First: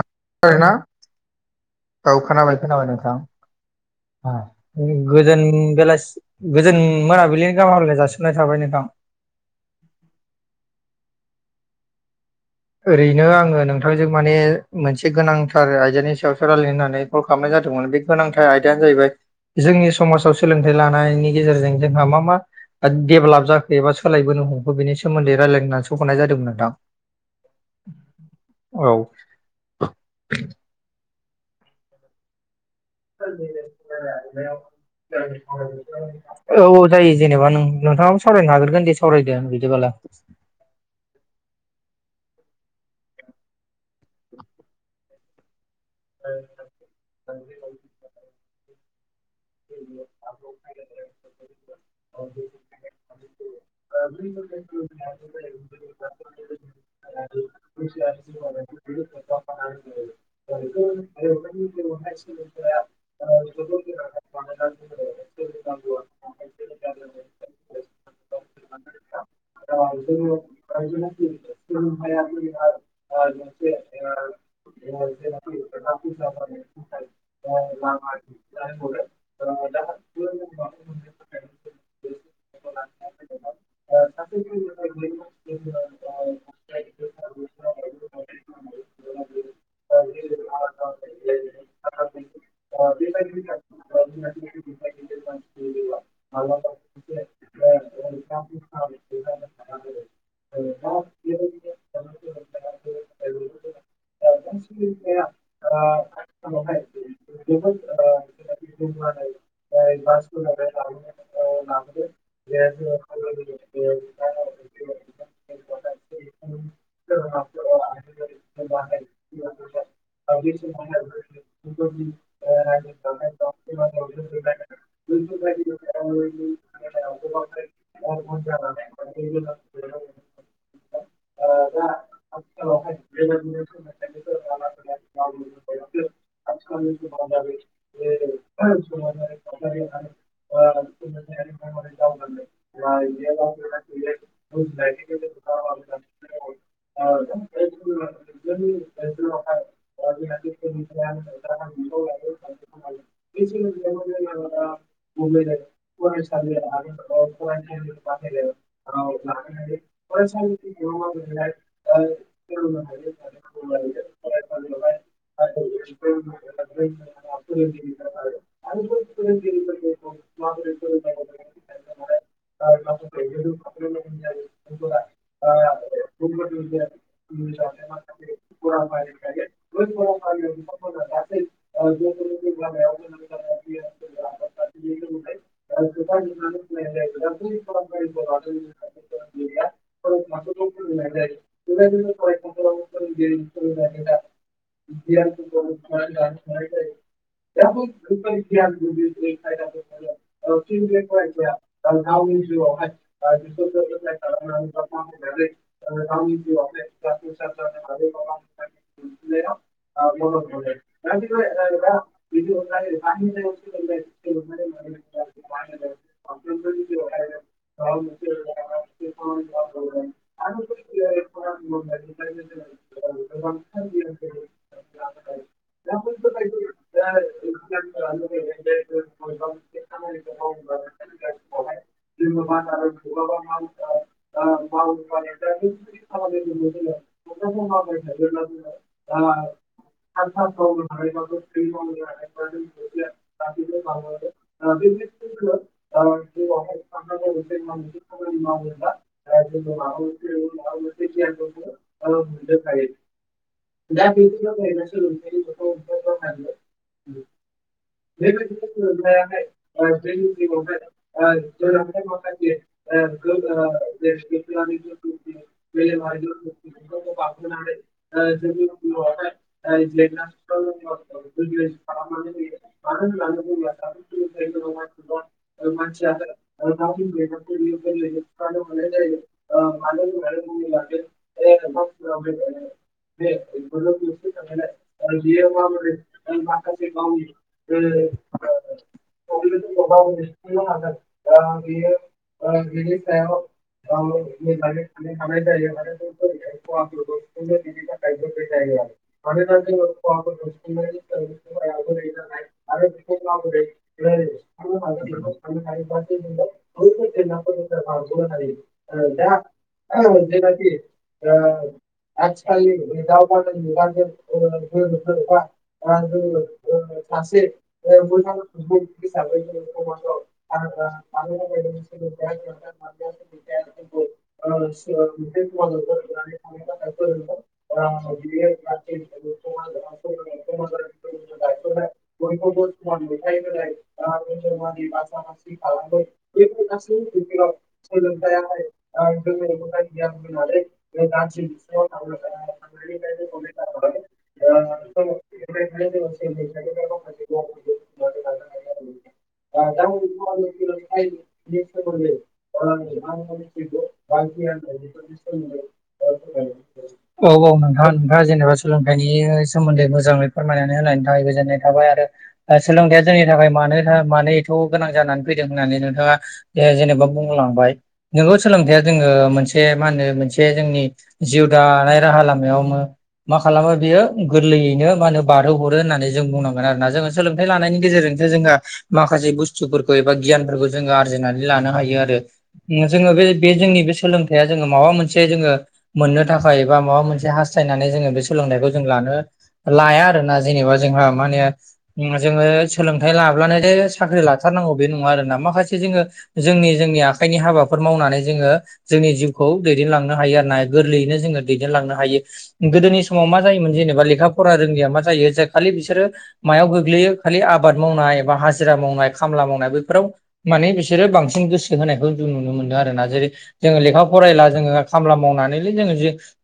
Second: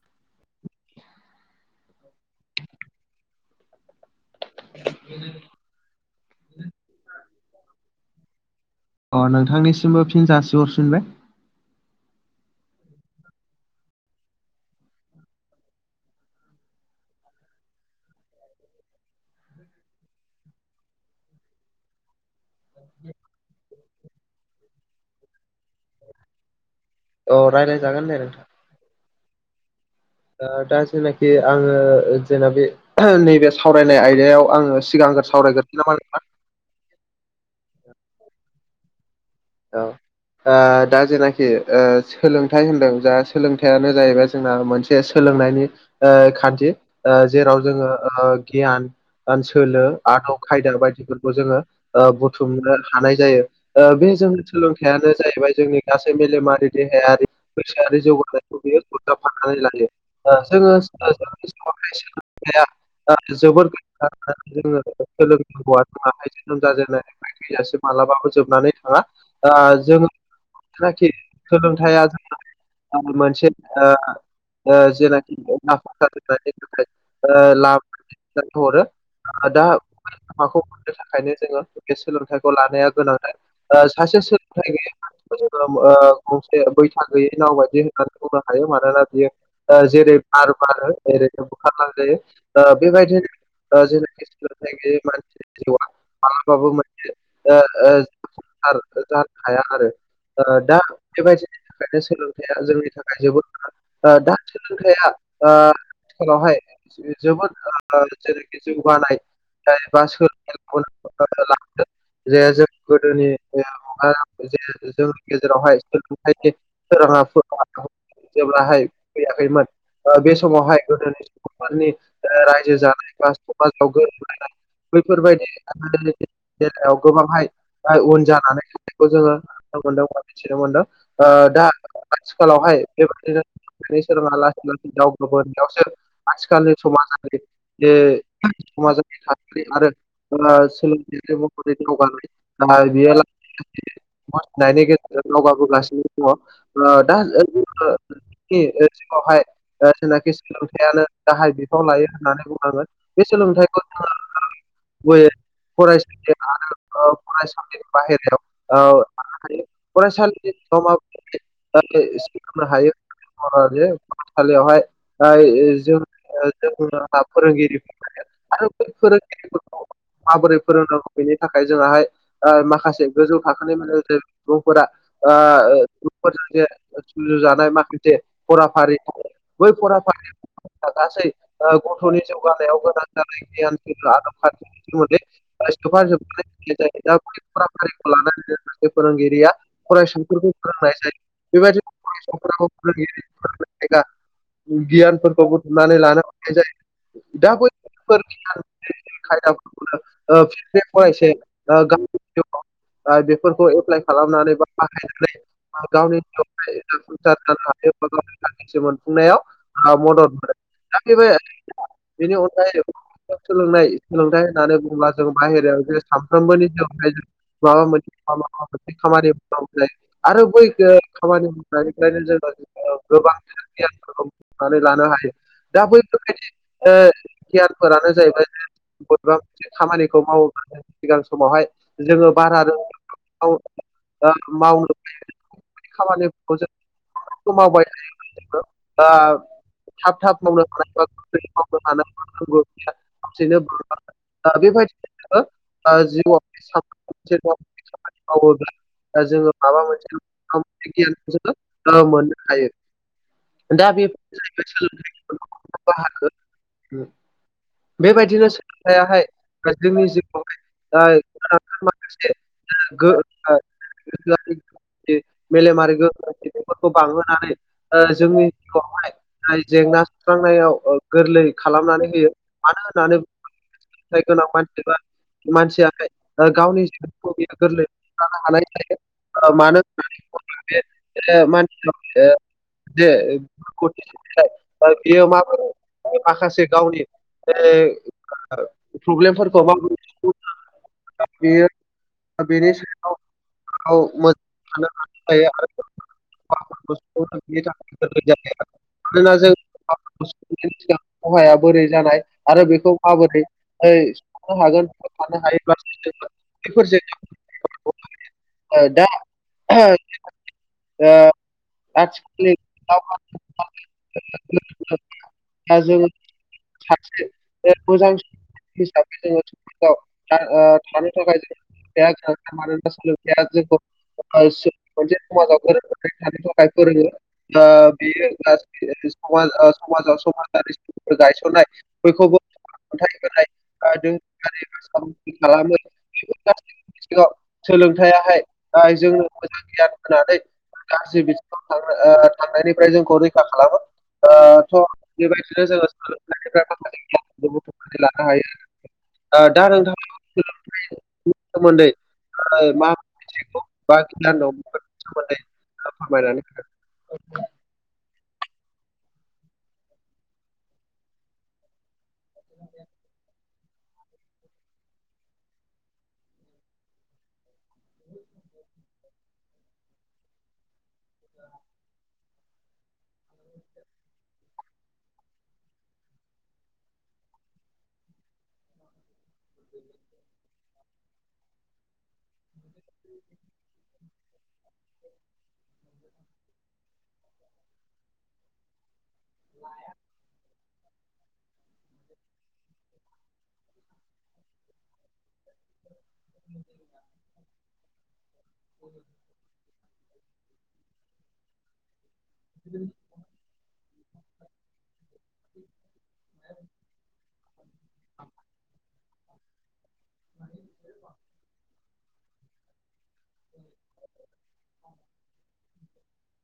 खोनादोंना औ खोनाबाय खोनाबाय नोंथां गोजोन बेलासि गोजोन मोनाबिलिनि गाहाम हामलायनाय जासिहरनाय थाबाय नोंथां अ नोंथांनिसिमबो फिन जासि हरफिनबाय ओरैनो आंङो नोंथांजों माने मोनसे गोनांथार आइदानि सायावसो रायलायनो होननानै कल खालामनाय जादोंमोन बे गोनांथार आयदायानो जाहैबाय जोंनि समाजाव सोलोंथाइ लानायनि गेजेरजों जोंहा मा मा दडेभेलप जाखो एबा सोलायोनो हमखो बिनि सोमोन्दै रायलायनो होननासो हरनाय जादोंमोन नोंथां औ रायलायजागोनदे नोंथां औ दा दा जेनाखि आंङो जेना बे नैबे सावरायनाय आयदायाव आंङो सिगांग्रो सावरायग्रोसोन नामा नोंथां औ औ जायो जेनेबा नों नोंथांङाबो सावरायनो हाग्रोगोन दे सावरायदो औ बिदिबालाय। ओ दा ओ जेनाखि सोलोंथाइ होनदों जा सोलोंथायाइयानो जाहैबाय जोंना मोनसे सोलोंनायनि ओ खान्थि ओ जेराव जोंङो ओ गियान सोलो आदब खायदा बायदिफोरखौ जोंङो ओ बुथुमनो हानाय जायो ओ बे जोंनि सोलोंथायाइआनो जाहैबाय जोंनि गासै मेलेमारि देहायारि गोसोआारि जौगानायखौ बियो सरजाबफाननानै लायो जोंङो [unintelligible] जोबोद जोंङो सोलोंनांगौआ जोनोम जाजेननाय थैजासिम मालाबाबो जोबनानै थाङा ओ जों जोङो जनाखि सोलोंथाइया सोलोंथाया जोंहा जों मोनसे ओ ओ जेनाखि [unintelligible] [unintelligible] ओ लाम हरो दा लामाखौ मोननो थाखायनो जोङो बे सोलोंथाइखौ लानाया गोनांथार ओ सासे सोलोंथाइ गैयि ओ गंसे बैथा गैयै नाव बायदि होननानै बुंनो हायो। मानोना बियो ओ जेरै बार बारो ओरैनो बुखारलांजायो बेबायदिनो। जेनाखि सोलों मानसि जिउआ मालाबाबो मोनसे थार जानो हाया आरो। दा बेबायदिनि थाखायनो सोलोंथाइया जोंनि थाखाय जोबोद गोनां। ओ दा सोलोंथाया ओ आथिखावहाय जोबोद ओ [unintelligible] [unintelligible] बानाय बा जे जों गोदोनि जोंनि [unintelligible] गेजेरावहाय सोलोंथाइनि सोरांङाफोर जेब्लाहाय फैयाखैमोन ओ बे समावहाय गोदोनि [unintelligible] ओ रायजो जानाय बा [unintelligible] [unintelligible] [unintelligible] बैफोरबायदि [unintelligible] बेलायाव गोबांहाय उन जानानै थानायखौ जोङो। मोनदों बा मिथिनो मोनदों ओ दा आथिखालावहाय बेबादिनो। [unintelligible] लासै लासै दावखोबोनायावसो आथिखालनि समाजा गोबां बे समाजारि थासारि आरो सोलोंथायारि महरै दावगानाय। आ बियो ला मोनथिनायनि गेजेरजों दावगाबोगासिनो दङ। ओ दा जोंङो खि ओ सिगाङावहाय जेनाखि सोलोंथाइयानो गाहाय बिफाव लायो होननानै बुंनांगोन। बे सोलोंथाइखौ जोङो गुबैयै [unintelligible] फरायसालि [unintelligible] औ फरायसालि [unintelligible] हायो। ओ बे फरायसालियावहाय ओ जों जों फोरोंगिरिफोर आरो बै फोरोंगिरिफोरखौ माबोरै फोरोंनांगौ बेनि थाखाय जोंआहाय ओ माखासे गोजौ थाखानाय माने ज सुबुंफोरा ओ [unintelligible] सुजुजानाय माखासे फराफारि बै फराफारि गासै ओ गथ'नि जौगानायाव गोनां जानाय गियान आदब खान्थि। [unintelligible] [unintelligible] मानो होनोब्ला फोरोंगिरिया फरायसाफोरखौ फोरोंनाय जायो। बेबायदि बेबायदिनो फरायसाफोराव फोरोंगिरि [unintelligible] गियानफोरखौ बुथुमनानै लानो हानाय जायो। दा बै [unintelligible] ओ फिन बे फरायसाया ओ गा जिउआवहाय [unintelligible] [unintelligible] गावनि खालामनानै बा बाहायनानै [unintelligible] गावनि जिउआवहाय जिउआवजहाय जाफुंसार हायो जानो बा गावनि थांखिसिम मोनफुंनायाव ओ मदद मोनो दा बेबो बेनि अनगायै [unintelligible] [unintelligible] [unintelligible] सोलोंनाय सोलोंथाइ होननानै बुङोब्ला जों बाहेरायाव जे सानफ्रोमबोनि सोलोंथाइ माबा मोनसे माबा। खामानि माव जायो आरो बै खामानि मावनायनिफ्रायनो जोङो गोबां गियानफोरखौ बुथुमनानै लानो हायो दा बैफोर बायदि ओ गियानफोरानो जाहैबाय बबेबा मोनसे खामानिखौ मावोब्ला अनगायै सिगां समावहाय। जोङो बारा [unintelligible] रो बहाबा ओ मावनो [unintelligible] फैयो। मावोबानो दा ‌ बेफोरबायदि खामानिफोरखौ जों मावबाय थायो। ओ थाब थाब मावनो हानाय बा गोबारै मावनो जोङो हानायफोरखौबो सप्तासे मावबाय [unintelligible] बेबायदि जोङो थायोब्ला जिउआव साफ्रोमबो मोनसे नङा मोनसे [inaudible] मावोब्ला जोङो माबा मोनसे नङा माबा मोनसे गियानखौ जोङो मोननो दा हायो दा बे [unintelligible] [unintelligible] सोलोंथायाहाय बेबायदिनो सोलोंथायाहाय जोंनि जिउआवहाय [unintelligible] माखासे गो [unintelligible] मेलेमारि मेलेमा गोख्रैथि बेफोरखौ बांहोनानै जोंनि जिउआवहाय जेंना सुस्रांनायाव ओ गोरलै खालामनानै होयो मानो होननानै [unintelligible] गोनां मानसिफ्रा मानसियाखाय गावनि जिउखौ बे गोरलैयै दानो हानाय मोननाय जायो ओ मानो होननानै बुङोब्ला होना बे [unintelligible] [unintelligible] बियो माबोरै माखासे गावनि जेरै प्रब्लेमफोरखौ माव माबोरै सुफुंनो हागोन दा बेयो बेनि सायाव गाव मोजाङै [unintelligible] खहाफोरखौ सुफुंनो थाखाय गोरलै जायो आरो [unintelligible] जों मानोना जोङो बुस्थुनि सिगां [unintelligible] खहाया बोरै जानाय आरो बेखौ माबोरै सुफुंनो हागोन थानो हायोब्लासो जोङो [unintelligible] बेफोर जेंना दा [unintelligible] बेबायदि ओ आथिखालनि आथिखालनि [unintelligible] दा जोङो सासे [unintelligible] मोजां हिसाबै जोङो समाजाव था- ओ [unintelligible] थानो थाखाय जों सोलोंथाइ [unintelligible] मोनसे सोलोंथाया समाजाव गोरोबनानै थानो थाखाय फोरोङो ओ बेयो समाज ओ समाजाव गायसनाय [unintelligible] बैखौबो [unintelligible] बेफोर गासै सानथि खालामो बिथिङाव बेफोर गासैबो सोलोंथाइयाहाय बिथिङाव ओ सोलोंथायाहाय गोगो ओ मोजां जोंनो मोजां गियान होनानै गाज्रि बिथिङाव थां थांनायनिफ्राय जोंखौ रैखा खालामो ओ थ' बेबायदिनो जोङो [unintelligible] लानो हायो दा नोंथां ओ मा मिथिगौ बा गियान दं [unintelligible] [unintelligible] औ औ नोंथाङा नोंथाङा जेनेबा सोलोंथाइनि सोमोन्दै मोजाङै फोरमायनानै होनायनि थाखाय गोजोननाय थाबाय आरो सोलोंथाइया जोंनि थाखाय मानो मानो एथ' गोनां जानानै फैदों होननानै नोंथाङा जेनेबा बुंलांबाय। नोंगौ सोलोंथाइया जोङो मोनसे मा होनो मोनसे जोंनि जिउ दानाय राहा लामायावनो मा खालामो बियो गोरलैयैनो मा होनो बारहोहरो होननानै जों बुंनांगोन आरो ना जोङो सोलोंथाइ लानायनि गेजेरजोंसो जोंहा माखासे बुस्थुफोरखौ एबा गियानफोरखौ जोङो आरजिनानै लानो हायो आरो। जोङो बे बे जोंनि बे सोलोंथाइया जोङो माबा मोनसे जोङो मोननो थाखाय एबा माबा मोनसे हास्थायनानै जोङो बे सोलोंथाइखौ जों लानो लाया आरोना जेनेबा जोंहा माने जोङो सोलोंथाइ लाब्लानो जे साख्रि लाथारनांगौ बे नङा आरोना माखासे जोङो जोंनि जोंनि आखाइनि हाबाफोर मावनानै जोङो जोंनि जिउ खौ‌ दैदेन लांनो हायो आरो ना गोरलैयैनो जो दैदेन लांनो हायो गोदोनि समाव मा जायोमोन जेनेबा लेखा फरा रोङैया मा जायो जाय खालि बिसोरो मायाव गोग्लैयो खालि आबाद मावनाय एबा हाजिरा मावनाय खामला मावनाय बेैफोराव माने बिसोरो बांसिन गोसो होनायखौ जों नुनो मोनदों आरोना। जेरै जोङो लेखा फरायला जोङो खामला मावनानैलै जोङो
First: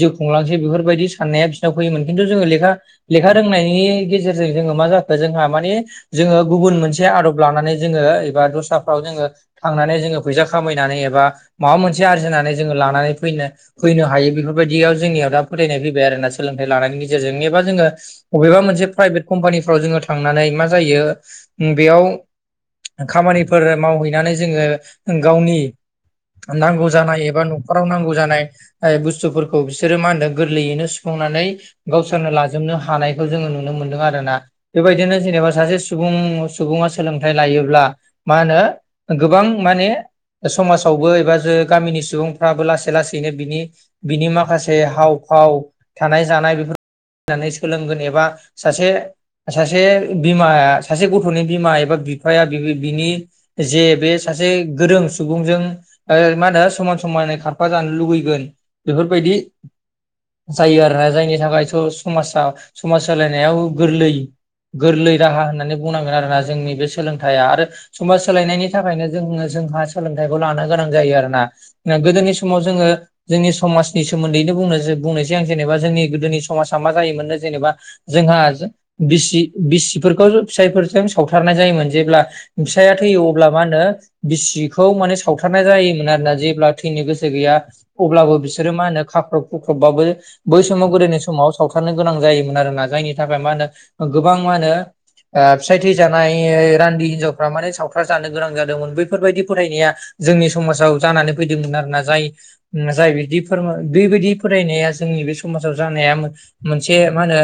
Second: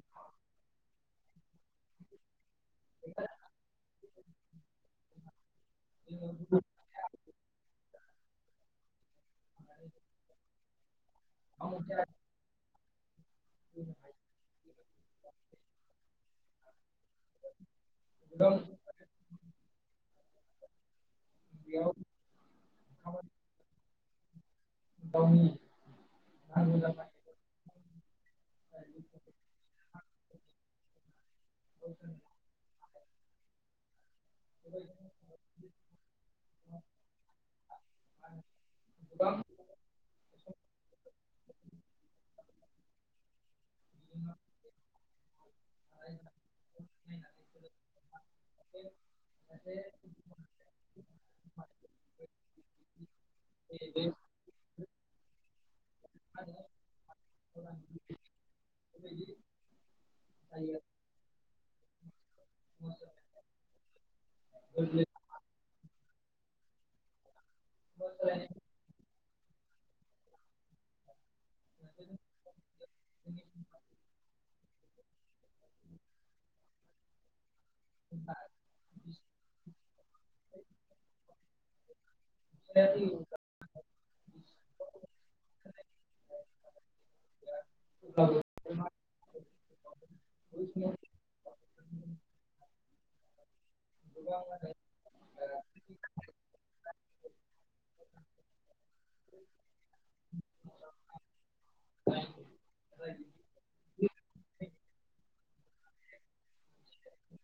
जिउ खुंलांसै बेफोरबायदि साननाया बिनाव फैयोमोन खिन्थु जोङो लेखा लेखा रोंनायनि गेजेरजों खो मा जाखो जोंहा माने जोङो गुबुन मोनसे आदब लानानै जोङो एबा दस्राफ्राव जोङो थांनानै जोङो फैसा खामायनानै एबा माबा मोनसे आरजिनानै जोङो लानानै फैनो फैनो हायो बेफोरबायदियाव जोंनियाव दा फोथायनाय फैबाय आरोना सोलोंथाइ लानायनि गे जेरजों एबा जोङो बबेबा मोनसे प्राइभेट कम्पानिफ्राव जोङो थांनानै मा जायो उम बेयाव खामानिफोर मावहैनानै जोङो गावनि नांगौ जानाय एबा न'खराव नांगौ जानाय ओ बुस्थुफोरखौ बिसोरो मा होनदों गोरलैयैनो सुफुंनानै गावसोरनो लाजोबनो हा हानायखौ जोङो नुनो मोनदों आरोना बेबायदिनो जेनेबा सासे सुबुं सुबुङा सोलोंथाइ लायोब्ला मा होनो गोबां माने समाजावबो एबा जो गामिनि सुबुंफ्राबो लासै लासैनो बिनि बिनि माखासे हाव फाव थानाय जानाय बेफोर नानै सोलोंगोन एबा सासे सासे बिमाया सासे गथ'नि बिमा एबा बिफाया बिनि जे बे सासे गोरों सुबुंजों ओ मा होनो समान समानै खारफा जानो लुुबैगोन बेफोरबायदि जायो आरोना जायनि थाखायथ' समाजा समाज सोलायनायाव गोरलै गोरलै राहा होननानै बुंनांगोन आरोना जोंनि बे सोलोंथाया आरो समाज सोलायनायनि थाखायनो जोङो जोंहा सोलोंथाइखौ लानो गोनां जायो आरोना गोदोनि समाव जोङो जोंनि समाजनि सोमोन्दैनो बुंनो बुंनायसै जों जेनेबा जोंनि गोदोनि समाजा मा जायोमोननो जेनेबा जोंहा बिसि बिसिफोरखौ फिसायफोरजों सावथारनाय जायोमोन जेब्ला फिसाया थैयो अब्ला मा होनो बिसिखौ माने सावथारनाय जायोमोन आरोना जेब्ला थैनो गोसो गैया अब्लाबो बिस सोरो मा होनो खाख्रब खुख्रबबाबो बै समाव गोदोनि समाव सावथारनो गोनां जायोमोन आरोना जायनि थाखाय मा होनो गोबां मा होनो ओ फिसाय थैजानाय रान्दि हिनजावफ्रा माने सावथार जानो गोनां जादोंमोन बैफोरबायदि फोथायनाया जोंनि समाजाव जानानै फैदोंमोन आरोना जाय जाय बिदि फोरमा बेबायदि फोथानाया जोंनि बे समाजाव जानाया मोनसे मा होनो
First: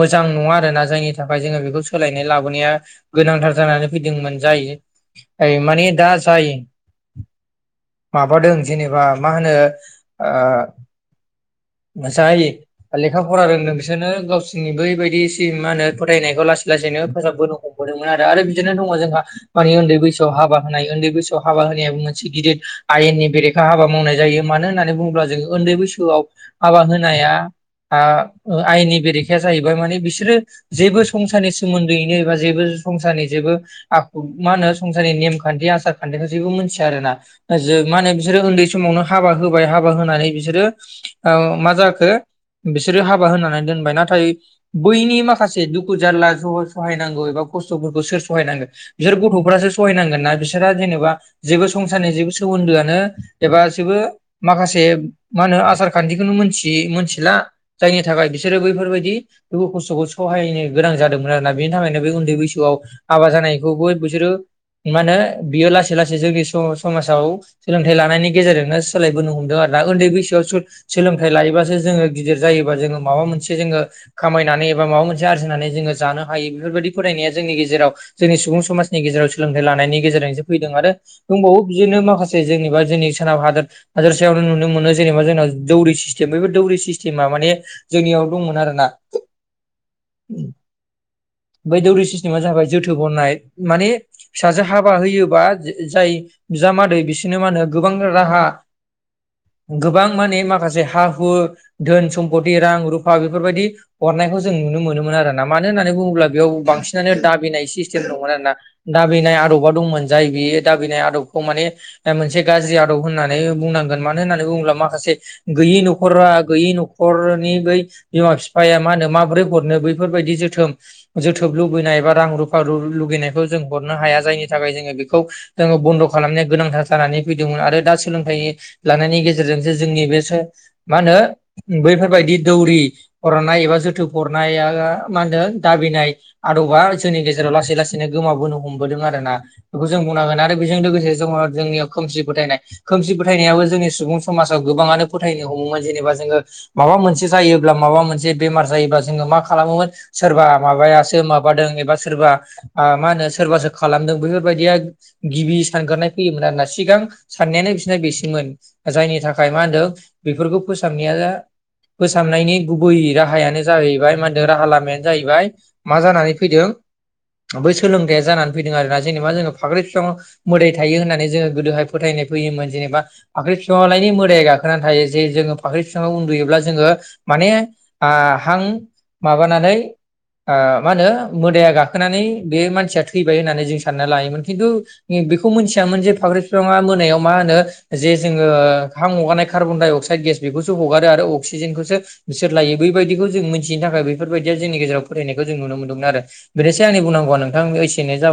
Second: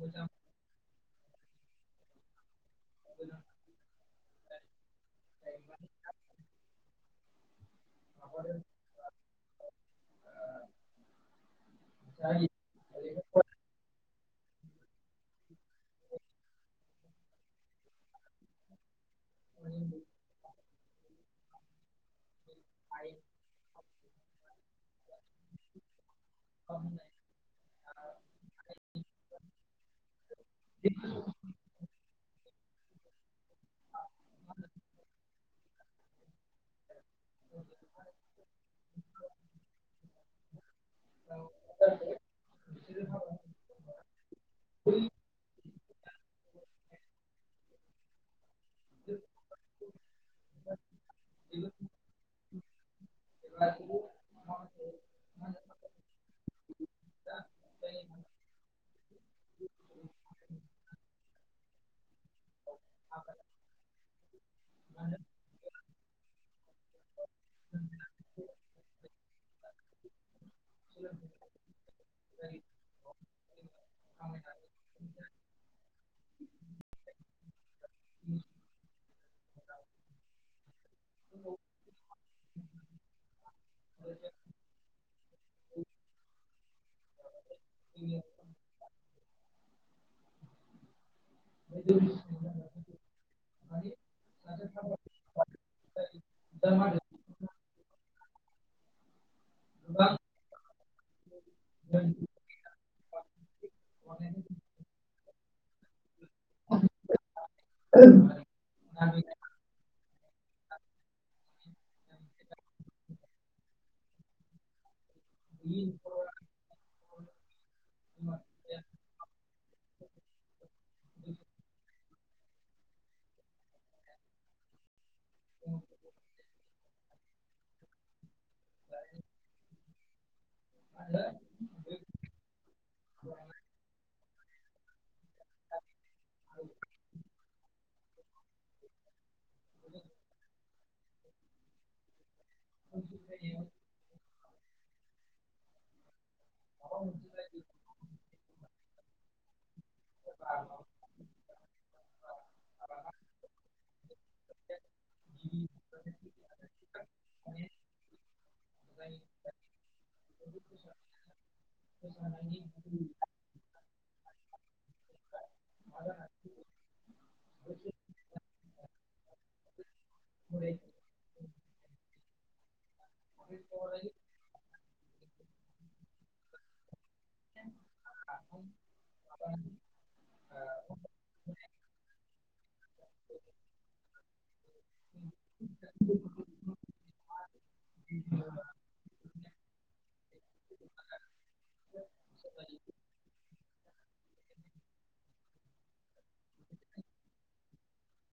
मोजां नङा आरोना जायनि थाखाय जोङो बेखौ सोलायनाय लाबोनाया गोनांथार जानानै फैदोंमोन जाय ओ माने दा जाय माबादों जेनेबा मा होनो ओ जाय लेखा फरा रोंदों बिसोरनो गावसिनि बैबायदि मा होनो फोथायनायखौ लासै लासैनो फोसाबबोनो हमबोदोंमोन आरो बिदिनो दङ जोंहा माने उन्दै बैसोआव हाबा होनाय उन्दै बैसोआव हाबा होनायाबो मोनसे गिदिर आयेननि बेरेखा हाबा मावनाय जायो मानो होननानै बु ब्ला जों उन्दै बैसोआव हाबा होनाया आ आयेननि बेरेखाया जाहैबाय माने बिसोरो जेबो संसारनि सोमोन्दैयैनो एबा जेबो संसारनि जेबो आखु मा होनो संसारनि नेमखान्थि आसार खान्थिखौ जेबो मिथिया आरो ना जों मानो बिसोरो उन्दै समावनो हाबा होबाय हाबा होनानै बिसोरो औ मा जाखो बिसोरो हाबा होनानै दोनबाय नाथाय बैनि माखासे दुखु जारला सह सहायनांगौ एबा खस्थ'फोरखौ सोर सहायनांगोन बिसोर गथ'फोरासो सहायनांगोन ना बिसोरहा जेनेबा जेबो संसारनि जेबो सोमोन्दोआनो एबा जेबो माखासे मा होनो आसार खान्थिखौनो मोनथियि मोनथिला जायनि थाखाय बिसोरो बैफोरबायदि दुखु खस्थ'खौ सहायनो गोनां जादोंमोन आरोना बिनि थाखायनो बे उन बैसोआव हाबा जानायखौबो बिसोरो मा होनो बियो लासै लासै जोंनि सम समाजाव सोलोंथाइ लानायनि गेजेरजोंनो सोलायबोनो हमदों आरोना उन्दै बैसोआव सोलोंथाइ लायोबासो जोङो गिदिर जायोबा जोङो माबा मोनसे जोङो खामायनानै एबा माबा मोनसे आरजिनानै जोङो जानो हायो बेफोरबायदि फरायनाया जोंनि गेजेराव जोंनि सुबुं समाज नि गेजेराव सोलोंथाइ लानायनि गेजेरजोंसो फैदों आरो दंबावो बिदिनो माखासे जोंनिबा जोंनि सोनाब हादोर हादोरसायाव नुनो मोनो जेनेबा जोंनाव दौरि सिस्टेम बेफोर दौरि सिस्टेम टिमा माने जोंनियाव दंमोन आरोना बै दौरि सिस्टेमा जाबाय जोथोब हरनाय माने फिसाजो हाबा होयोबा जाय बिजामादै बिसोरनो मा होनो गोबां राहा गोबां माने माखासे हा हु धोन सम्पति रां रुफा बेफोरबायदि हरनायखौ जों नुनो मोनोमोन आरोना मानो होननानै बुङोब्ला बेयाव बांसिनानो दाबिनाय सिस्टेम दंमोन आरोना दाबिनाय आदबा दंमोन जाय बियो दाबिनाय आदबखौ माने मोनसे गाज्रि आदब होननानै बुंनांगोन मानो होननानै बुङोब्ला माखासे गैयि न'खरा गैयि न'खरनि बै बिमा बिफाया मा होनो मा माब्रै हरनो बैफोरबायदि जोथोब जोथोब लुुबैनाय एबा रां रुफा लुगैनायखौ जों हरनो हाया जायनि थाखाय जोङो बे खौ जोङो बन्द' खालामनाया गोनांथार जानानै फैदोंमोन आरो दा सोलोंथाइ लानायनि गेजेरजोंसो जोंनि बेसो मा होनो बैफोरबायदि दौरि हरनाय एबा जोथोब हरनाया मा होनो दाबिनाय आदबा जोंनि गेजेराव लासै लासै बिदिनो गोमाबोनो हमबोदों आरो ना बेखौ जों बुंनांगोन आरो बेजों लोगोसे दङ जोंनियाव खोमसि फोथायनाय खोमसि फोथायनायाबो जोंनि सुबुं समाजाव गोबाङानो फोथायनो हमोमोन जेनेबा जोङो माबा मोनसे जायोब्ला माबा मोनसे बेमार जायो बा जोङो मा खालामोमोन सोरबा माबायासो माबादों एबा सोरबा मा होनो सोरबासो खालामदों बेफोरबायदिया गिबि सानगारनाय फैयोमोन आरो ना सिगां साननायानो बिसोरना बेसोमोन जायनि थाखाय मा होनदों बेफोरखौ फोसाबनाया फोसाबनायनि गुबै राहायानो जाहैबाय मा होनदों राहा लामाया जाहैबाय मा जानानै फैदों बै सोलोंथाइया जानानै फैदों आरोना जेनेबा जोङो फाख्रि फिफाङाव मोदाय थायो होननानै जोङो गोदोहाय फोथायनाय फैयोमोन जेनेबा फाख्रि फिफाङावलायनो मोदाया गाखोनानै थायो जे जोङो फाख्रि बिफाङाव उन्दुयोब्ला जोङो माने हां माबानानै मा होनो मोदाया गाखोनानै बे मान मानसिया थैबाय होननानै जों सानना लायोमोन खिन्थु बेखौ मिथियामोन जे फाख्रि बिफाङा मोनायाव मा होनो जे जोङो हां हगारनायखो कार्बन डाइअक्साइड गेस बेखौसो हगारो आरो अक्सिजेनखौसो बिसोर लायो बैबायदिखौ जों मोनथि बेनि थाखाय बेफोरबायदिया जोंनि गेजेराव फोथायनायखौ जों नुनो मोनदोंमोन आरो बेनोसै आंनि बुंनांगौवा नोंथां एसेनो जाबाय